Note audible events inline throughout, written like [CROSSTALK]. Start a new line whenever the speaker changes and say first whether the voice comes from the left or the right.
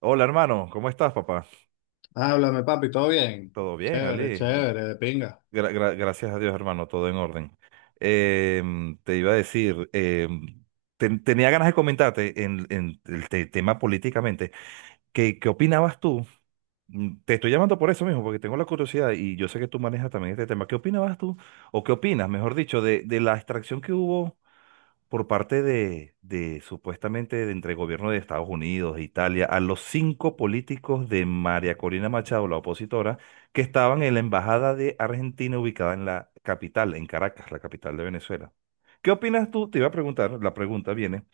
right: Hola hermano, ¿cómo estás papá?
left: Háblame, papi, ¿todo bien?
right: ¿Todo bien,
left: Chévere,
right: Ali?
left: chévere, de pinga.
right: Gracias a Dios hermano, todo en orden. Te iba a decir, tenía ganas de comentarte en el tema políticamente, ¿qué opinabas tú? Te estoy llamando por eso mismo, porque tengo la curiosidad y yo sé que tú manejas también este tema. ¿Qué opinabas tú? ¿O qué opinas, mejor dicho, de la extracción que hubo? Por parte de supuestamente de entre el gobierno de Estados Unidos e Italia a los cinco políticos de María Corina Machado, la opositora, que estaban en la embajada de Argentina ubicada en la capital, en Caracas, la capital de Venezuela. ¿Qué opinas tú? Te iba a preguntar, la pregunta viene,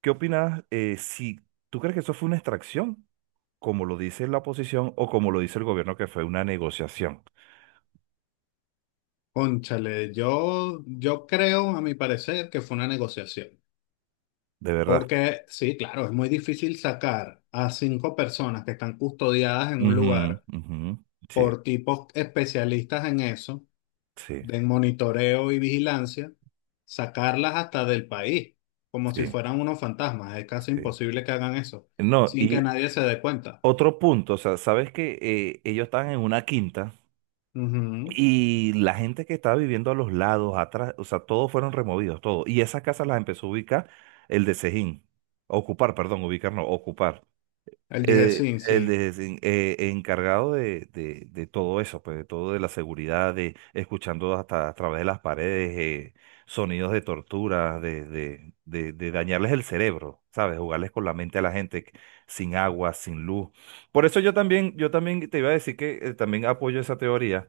right: ¿qué opinas si tú crees que eso fue una extracción, como lo dice la oposición o como lo dice el gobierno que fue una negociación?
left: Cónchale, yo creo, a mi parecer, que fue una negociación.
right: De verdad.
left: Porque sí, claro, es muy difícil sacar a cinco personas que están custodiadas en un
right: Ujú,
left: lugar
right: ujú. Sí,
left: por tipos especialistas en eso,
right: sí,
left: de monitoreo y vigilancia, sacarlas hasta del país, como si
right: sí,
left: fueran unos fantasmas. Es casi
right: sí.
left: imposible que hagan eso,
right: No,
left: sin que
right: y
left: nadie se dé cuenta.
right: otro punto, o sea, sabes que ellos estaban en una quinta
left: Ujú.
right: y la gente que estaba viviendo a los lados, atrás, o sea, todos fueron removidos, todos. Y esas casas las empezó a ubicar el de Sejín, ocupar, perdón, ubicar no, ocupar
left: El dije
right: eh,
left: sí. Sí.
right: el desen- eh, encargado de todo eso, pues de todo de la seguridad, de escuchando hasta a través de las paredes sonidos de tortura, de dañarles el cerebro, ¿sabes? Jugarles con la mente a la gente que sin agua, sin luz. Por eso yo también te iba a decir que también apoyo esa teoría,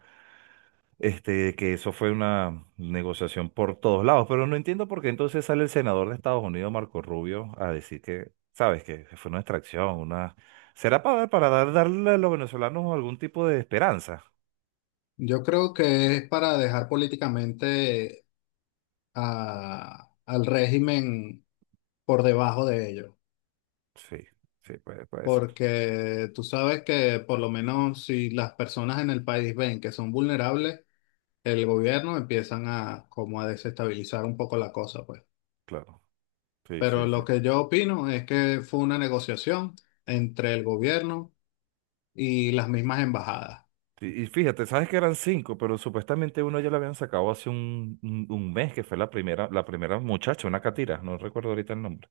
right: que eso fue una negociación por todos lados, pero no entiendo por qué entonces sale el senador de Estados Unidos, Marco Rubio, a decir que, sabes, que fue una extracción, una... ¿Será para darle a los venezolanos algún tipo de esperanza?
left: Yo creo que es para dejar políticamente al régimen por debajo de ellos,
right: Sí, sí, puede ser,
left: porque tú sabes que por lo menos si las personas en el país ven que son vulnerables, el gobierno empiezan a como a desestabilizar un poco la cosa, pues.
right: claro. Sí,
left: Pero
right: sí, sí.
left: lo que yo opino es que fue una negociación entre el gobierno y las mismas embajadas.
right: Y fíjate, sabes que eran cinco, pero supuestamente uno ya lo habían sacado hace un mes, que fue la primera muchacha, una catira, no recuerdo ahorita el nombre.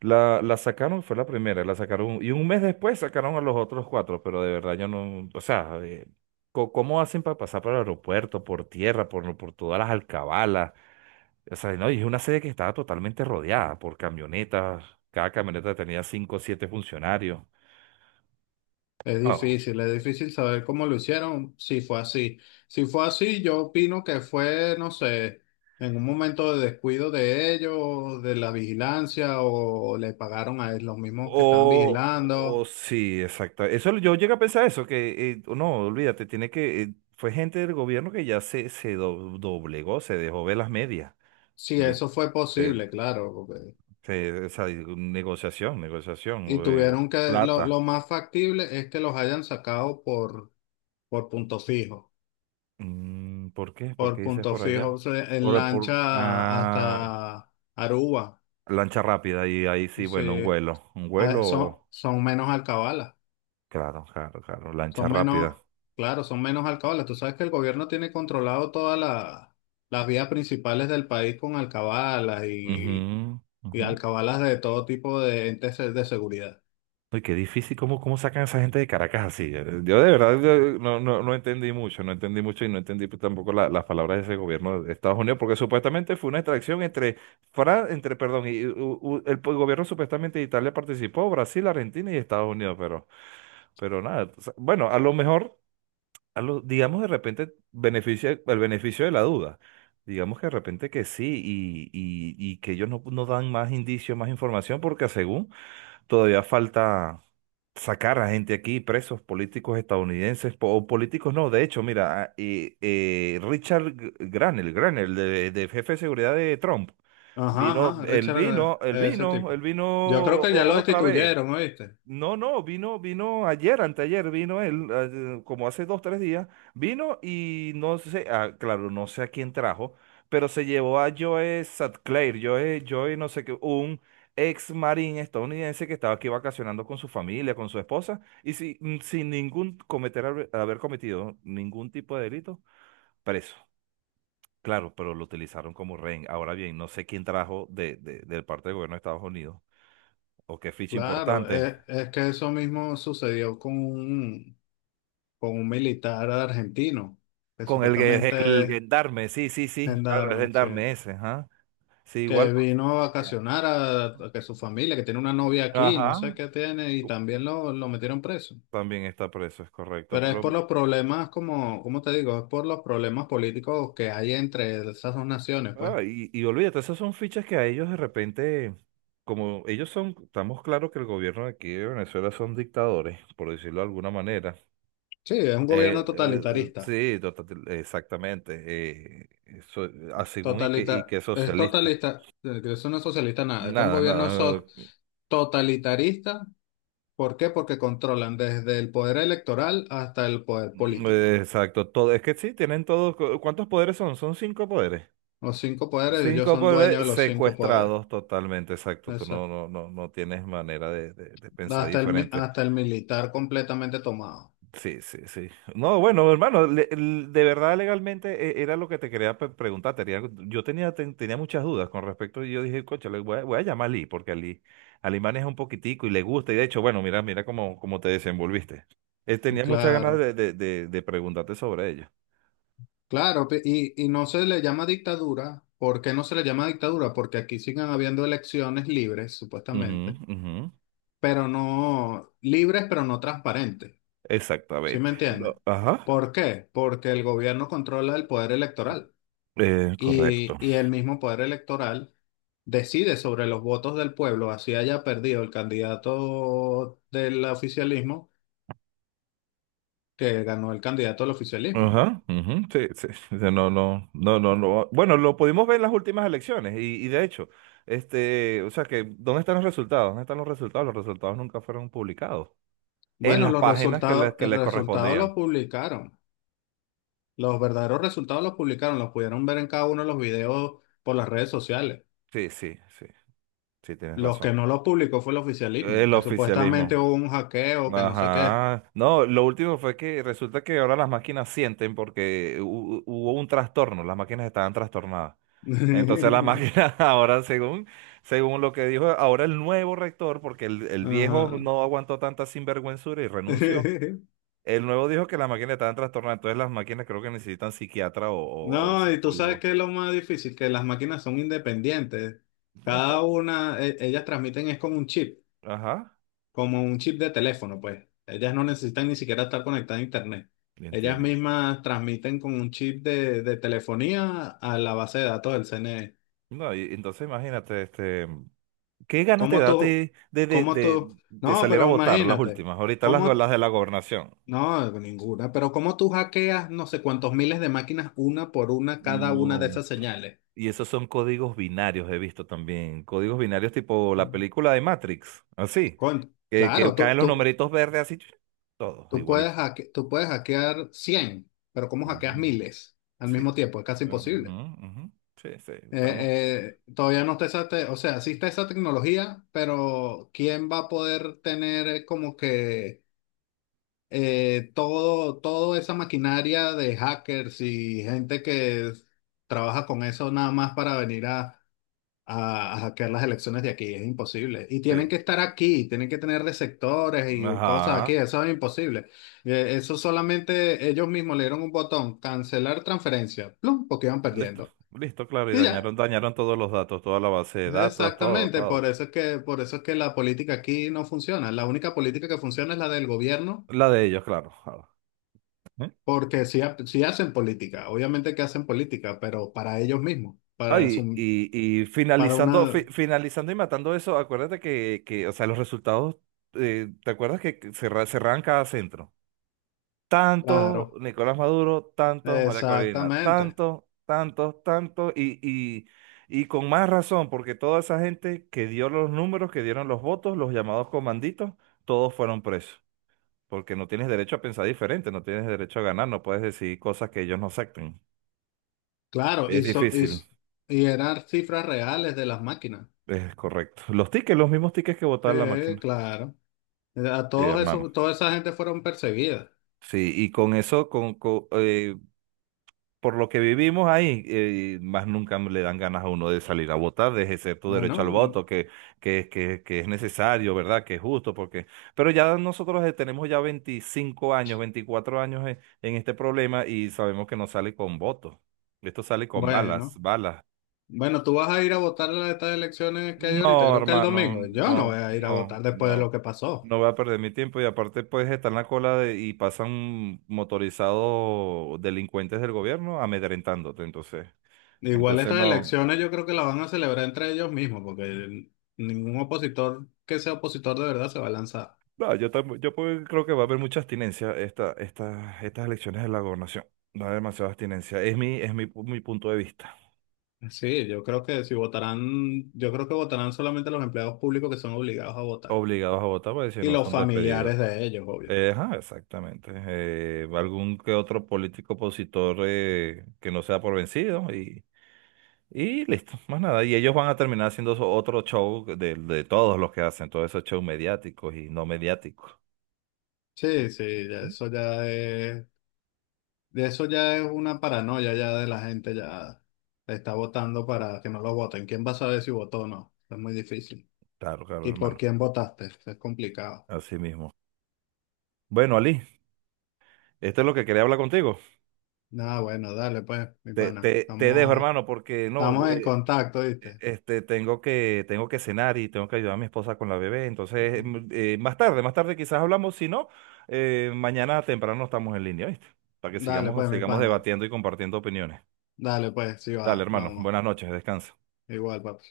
right: La sacaron, fue la primera, la sacaron y un mes después sacaron a los otros cuatro, pero de verdad yo no, o sea, ¿cómo hacen para pasar por el aeropuerto, por tierra, por todas las alcabalas? O sea, no, y es una sede que estaba totalmente rodeada por camionetas, cada camioneta tenía cinco o siete funcionarios. Ah,
left: Es difícil saber cómo lo hicieron, si fue así. Si fue así, yo opino que fue, no sé, en un momento de descuido de ellos, de la vigilancia, o le pagaron a los mismos que estaban
right: o
left: vigilando.
right: sí, exacto. Eso yo llegué a pensar eso, que no, olvídate, tiene que, fue gente del gobierno que ya se doblegó, se dejó ver las medias.
left: Si
right: Li-
left: eso fue posible, claro.
right: Sí, esa negociación,
left: Y
right: o,
left: tuvieron que, lo,
right: plata.
left: lo más factible es que los hayan sacado por punto fijo,
right: ¿Por qué? ¿Por
left: por
right: qué dices
left: punto
right: por
left: fijo,
right: allá?
left: o sea, en
right: Por, por
left: lancha
right: ah,
left: hasta Aruba.
right: lancha rápida, y ahí sí, bueno, un
left: Sí,
right: vuelo. Un
left: ah, son,
right: vuelo,
left: son menos alcabalas.
right: claro, claro, claro, lancha
left: Son
right: rápida.
left: menos, claro, son menos alcabalas. Tú sabes que el gobierno tiene controlado todas las vías principales del país con alcabalas
right: Ujú,
left: y
right: ujú.
left: alcabalas de todo tipo de entes de seguridad.
right: Uy, qué difícil, ¿cómo sacan a esa gente de Caracas así? Yo de verdad yo no entendí mucho, no entendí mucho y no entendí pues, tampoco las palabras de ese gobierno de Estados Unidos, porque supuestamente fue una extracción entre, entre, perdón, y, el gobierno supuestamente de Italia participó, Brasil, Argentina y Estados Unidos, pero nada, o sea, bueno, a lo mejor, digamos de repente, beneficia, el beneficio de la duda. Digamos que de repente que sí y que ellos no dan más indicios, más información, porque según todavía falta sacar a gente aquí, presos políticos estadounidenses, o políticos no, de hecho, mira, Richard Granel, de jefe de seguridad de Trump,
left: Ajá,
right: vino,
left: ajá,
right: él
left: Richard,
right: vino, él
left: ese
right: vino,
left: tipo.
right: él vino
left: Yo creo que ya
right: o-
left: lo
right: otra vez.
left: destituyeron, ¿oíste?
right: No, no, vino ayer, anteayer, vino él, como hace 2, 3 días, vino y no sé, ah, claro, no sé a quién trajo, pero se llevó a Joe Sutcliffe, Joe no sé qué, un ex marín estadounidense que estaba aquí vacacionando con su familia, con su esposa, y sin ningún cometer, haber cometido ningún tipo de delito, preso. Claro, pero lo utilizaron como rehén. Ahora bien, no sé quién trajo del parte del gobierno de Estados Unidos, o qué ficha
left: Claro,
right: importante.
left: es, que eso mismo sucedió con un militar argentino, que
right: Con el, el
left: supuestamente es
right: gendarme, sí, sí, sí, claro, el
left: gendarme, sí.
right: gendarme ese, ajá. Sí, igual
left: Que
right: con su
left: vino a
right: policía.
left: vacacionar a que su familia, que tiene una novia aquí, no
right: Ajá.
left: sé qué tiene, y también lo metieron preso.
right: También está preso, es correcto,
left: Pero es
right: pero...
left: por los problemas, como, ¿cómo te digo? Es por los problemas políticos que hay entre esas dos naciones, pues.
right: Ah, y olvídate, esas son fichas que a ellos de repente, como ellos son, estamos claros que el gobierno de aquí de Venezuela son dictadores, por decirlo de alguna manera.
left: Sí, es un gobierno totalitarista.
right: Sí, exactamente. Eso, según y
left: Totalita,
right: que
left: es
right: socialista.
left: totalista, que eso no es socialista nada. Este es un
right: Nada,
left: gobierno
right: nada.
left: totalitarista. ¿Por qué? Porque controlan desde el poder electoral hasta el poder
right: Mm,
left: político.
right: Exacto, todo. Es que sí, tienen todos. ¿Cuántos poderes son? Son cinco poderes.
left: Los cinco poderes, ellos
right: Cinco
left: son dueños de
right: poderes
left: los cinco poderes.
right: secuestrados totalmente, exacto. Tú
left: Eso.
right: no tienes manera de
left: No,
right: pensar
left: hasta el,
right: diferente.
left: hasta el militar completamente tomado.
right: Sí, sí, sí. No, bueno, hermano, de verdad legalmente era lo que te quería preguntar. Yo tenía muchas dudas con respecto y yo dije, coche, le voy a, llamar a Lee, porque a Lee maneja un poquitico y le gusta. Y de hecho, bueno, mira, mira cómo te desenvolviste. Tenía muchas ganas
left: Claro,
right: de preguntarte sobre ello.
left: claro, y no se le llama dictadura. ¿Por qué no se le llama dictadura? Porque aquí siguen habiendo elecciones libres,
right: Ujú,
left: supuestamente,
right: ujú.
left: pero no libres, pero no transparentes. ¿Sí me
right: Exactamente.
left: entiendes?
right: No, ajá.
left: ¿Por qué? Porque el gobierno controla el poder electoral
right: Correcto.
left: y el mismo poder electoral decide sobre los votos del pueblo, así haya perdido el candidato del oficialismo que ganó el candidato al oficialismo, pues.
right: Ajá. Ujú, sí, sí. O sea, no, no, no, no, no. Bueno, lo pudimos ver en las últimas elecciones y de hecho, o sea que, ¿dónde están los resultados? ¿Dónde están los resultados? Los resultados nunca fueron publicados. En
left: Bueno,
right: las
left: los
right: páginas que le,
left: resultados,
right: que
left: el
right: le
left: resultado
right: correspondían.
left: lo publicaron. Los verdaderos resultados los publicaron, los pudieron ver en cada uno de los videos por las redes sociales.
right: Sí, sí, sí. Sí, tienes
left: Los que
right: razón.
left: no los publicó fue el oficialismo,
right: El
left: que supuestamente
right: oficialismo.
left: hubo un hackeo, que no sé qué.
right: Ajá. No, lo último fue que resulta que ahora las máquinas sienten porque hubo un trastorno, las máquinas estaban trastornadas. Entonces la
left: [LAUGHS]
right: máquina [LAUGHS] ahora, según, según lo que dijo ahora el nuevo rector, porque el viejo
left: Ajá.
right: no aguantó tanta sinvergüenzura y renunció,
left: [LAUGHS]
right: el nuevo dijo que la máquina estaba en trastorno, entonces las máquinas creo que necesitan psiquiatra o
left: No, y tú sabes
right: psicólogo.
left: que es lo más difícil, que las máquinas son independientes.
right: No está.
left: Cada una, ellas transmiten es con un chip,
right: Ajá,
left: como un chip de teléfono, pues. Ellas no necesitan ni siquiera estar conectadas a internet.
right: le
left: Ellas
right: entiendo.
left: mismas transmiten con un chip de telefonía a la base de datos del CNE.
right: No, y entonces imagínate, ¿qué ganas te
left: ¿Cómo
right: da a
left: tú?
right: ti de, de,
left: ¿Cómo
right: de,
left: tú?
right: de
left: No,
right: salir a
left: pero
right: votar las
left: imagínate.
right: últimas? Ahorita las,
left: ¿Cómo?
right: las de la gobernación.
left: No, ninguna. Pero ¿cómo tú hackeas no sé cuántos miles de máquinas una por una cada una de
right: No.
left: esas señales?
right: Y esos son códigos binarios, he visto también. Códigos binarios tipo la película de Matrix, así. Que
left: Claro, tú,
right: caen los
left: tú,
right: numeritos verdes así, todos
left: tú puedes
right: igualito.
left: hacke- tú puedes hackear 100, pero ¿cómo hackeas
right: Ujú,
left: miles al
right: sí.
left: mismo tiempo? Es casi
right: Ujú,
left: imposible.
right: ujú. Sí, sí, estamos.
left: Eh, todavía no está esa, o sea, existe esa tecnología, pero ¿quién va a poder tener como que todo, toda esa maquinaria de hackers y gente que trabaja con eso nada más para venir a hackear las elecciones de aquí? Es imposible. Y tienen
right: Sí.
left: que estar aquí, tienen que tener receptores y cosas aquí,
right: Ajá.
left: eso es imposible. Eso solamente ellos mismos le dieron un botón, cancelar transferencia, plum, porque iban
right: Listo,
left: perdiendo.
right: listo, claro. Y
left: Y ya.
right: dañaron, dañaron todos los datos, toda la base de datos, todo,
left: Exactamente, por
right: todo.
left: eso es que, por eso es que la política aquí no funciona. La única política que funciona es la del gobierno,
right: La de ellos, claro. Claro. ¿Eh?
left: porque sí, sí hacen política, obviamente que hacen política, pero para ellos mismos, para
right: Ay,
left: su,
right: y
left: para
right: finalizando,
left: una,
right: finalizando y matando eso, acuérdate que o sea, los resultados, ¿te acuerdas que cerraban cada centro? Tanto
left: claro,
right: Nicolás Maduro, tanto María Corina,
left: exactamente,
right: tanto, tanto, tanto, y con más razón, porque toda esa gente que dio los números, que dieron los votos, los llamados comanditos, todos fueron presos, porque no tienes derecho a pensar diferente, no tienes derecho a ganar, no puedes decir cosas que ellos no acepten.
left: claro,
right: Es
left: y, so- y,
right: difícil.
left: s- y eran cifras reales de las máquinas.
right: Es correcto. Los tickets, los mismos tickets que votaba la
left: Sí,
right: máquina.
left: claro. A
right: Sí,
left: todos
right: hermano.
left: esos, toda esa gente fueron perseguidas.
right: Sí, y con eso, por lo que vivimos ahí, más nunca le dan ganas a uno de salir a votar, de ejercer tu
left: Bueno,
right: derecho al voto, que es necesario, ¿verdad? Que es justo, porque... Pero ya nosotros tenemos ya 25 años, 24 años en este problema y sabemos que no sale con votos. Esto sale con balas,
left: bueno.
right: balas.
left: Bueno. tú vas a ir a votar a estas elecciones que hay ahorita,
right: No,
left: creo que el
right: hermano,
left: domingo. Yo no
right: no,
left: voy a ir a
right: no,
left: votar después de
right: no.
left: lo que pasó.
right: No voy a perder mi tiempo y aparte puedes estar en la cola de- y pasan motorizados delincuentes del gobierno amedrentándote, entonces.
left: Igual
right: Entonces
left: estas
right: no,
left: elecciones yo creo que las van a celebrar entre ellos mismos, porque ningún opositor que sea opositor de verdad se va a lanzar.
right: no, yo tam- yo puedo- creo que va a haber mucha abstinencia estas elecciones de la gobernación. Va a haber demasiada abstinencia. Mi punto de vista.
left: Sí, yo creo que si votarán, yo creo que votarán solamente los empleados públicos que son obligados a votar
right: Obligados a votar porque si
left: y
right: no
left: los
right: son despedidos.
left: familiares de ellos, obvio.
right: Ajá, exactamente. Algún que otro político opositor que no sea por vencido. Y listo, más nada. Y ellos van a terminar haciendo otro show de todos los que hacen, todos esos shows mediáticos y no mediáticos.
left: Sí, sí, ya
right: ¿Mm?
left: eso ya es. De eso ya es una paranoia ya de la gente, ya está votando para que no lo voten. ¿Quién va a saber si votó o no? Es muy difícil.
right: Claro, claro,
left: ¿Y por
right: hermano.
left: quién votaste? Es complicado.
right: Así mismo. Bueno, Ali, esto es lo que quería hablar contigo.
left: Nada, bueno, dale pues, mi
right: Te,
left: pana.
right: te, te dejo,
left: Estamos,
right: hermano, porque no,
left: estamos en contacto, ¿viste?
right: tengo que, cenar y tengo que ayudar a mi esposa con la bebé. Entonces, más tarde quizás hablamos. Si no, mañana temprano estamos en línea, ¿viste? Para que
left: Dale
right: sigamos,
left: pues, mi
right: sigamos
left: pana.
right: debatiendo y compartiendo opiniones.
left: Dale pues, si
right: Dale,
left: va,
right: hermano.
left: plomo.
right: Buenas noches, descansa.
left: Igual, papá.